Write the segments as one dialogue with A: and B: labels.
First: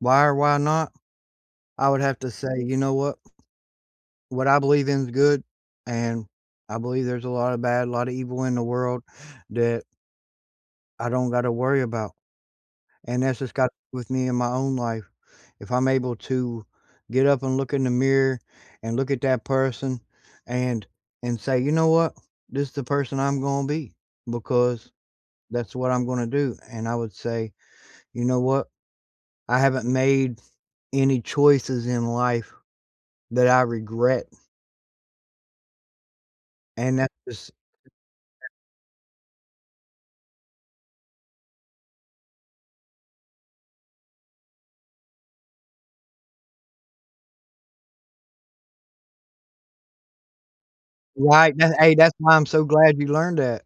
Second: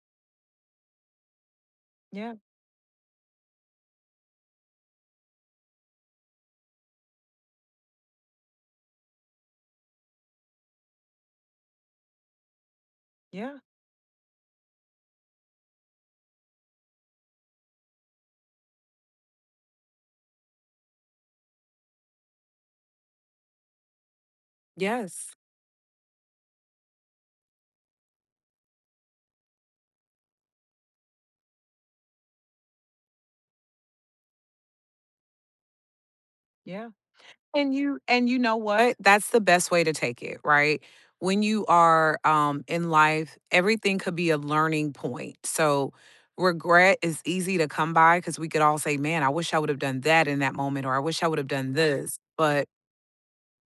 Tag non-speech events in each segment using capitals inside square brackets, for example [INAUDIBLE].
A: Why or why not? I would have to
B: Yeah.
A: say, "You know what? What I believe in is good and I believe there's a lotta bad, a lotta evil in the world that" "I don't gotta worry about," and that's just
B: Yeah.
A: got with me in my own life. If I'm able to get up and look in the mirror, and look at that person and and say, "You know what? This is the person I'm going be because
B: Yes.
A: that's what I'm gonna do," and I would say, "You know what? I haven't made any choices in life that I regret."
B: Yeah,
A: And that is.
B: and you and you
A: [UNINTELLIGIBLE]
B: know what? That's the best way to take it, right? When you are, um, in life, everything could be a learning point, so, regret is easy to come by 'cause we could all say, "Man, I wish I would've done that in that moment, or I wish I would've
A: Right, na
B: done
A: hey, that's
B: this,"
A: why I'm so
B: but
A: glad you learned that.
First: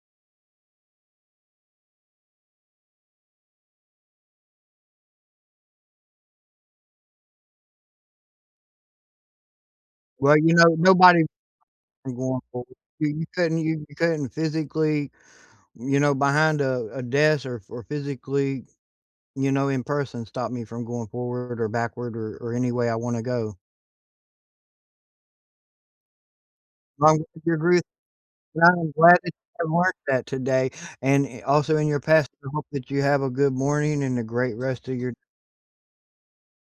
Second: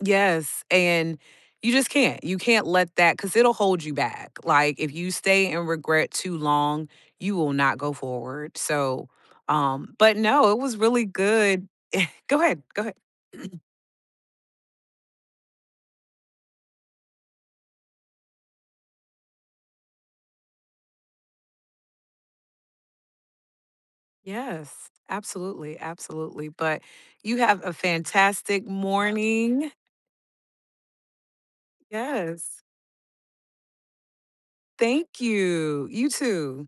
B: Yes, and you just can't; you can't let that 'cause it'll hold you back, like, if you stay in regret too long, you will not go forward, so, um but
A: Well,
B: no,
A: you
B: it
A: know,
B: was really
A: nobody
B: good
A: I'm
B: [CHUCKLES] go
A: going
B: ahead,
A: forward,
B: go ahead.
A: [UNINTELLIGIBLE] you couldn't
B: [CLEARS THROAT]
A: hear you couldn't physically, you know, behind a a desk, or f or physically, you know, in person, stop me from going forward, or backward, or or any way I wanna go.
B: Yes. Absolutely, absolutely, but
A: [UNINTELLIGIBLE] I'm glad
B: you have a fantastic
A: that you have
B: morning.
A: marked that today and, eh, also in your past. I
B: Yes.
A: hope that you have a good morning and a great rest of your
B: Thank you! You too.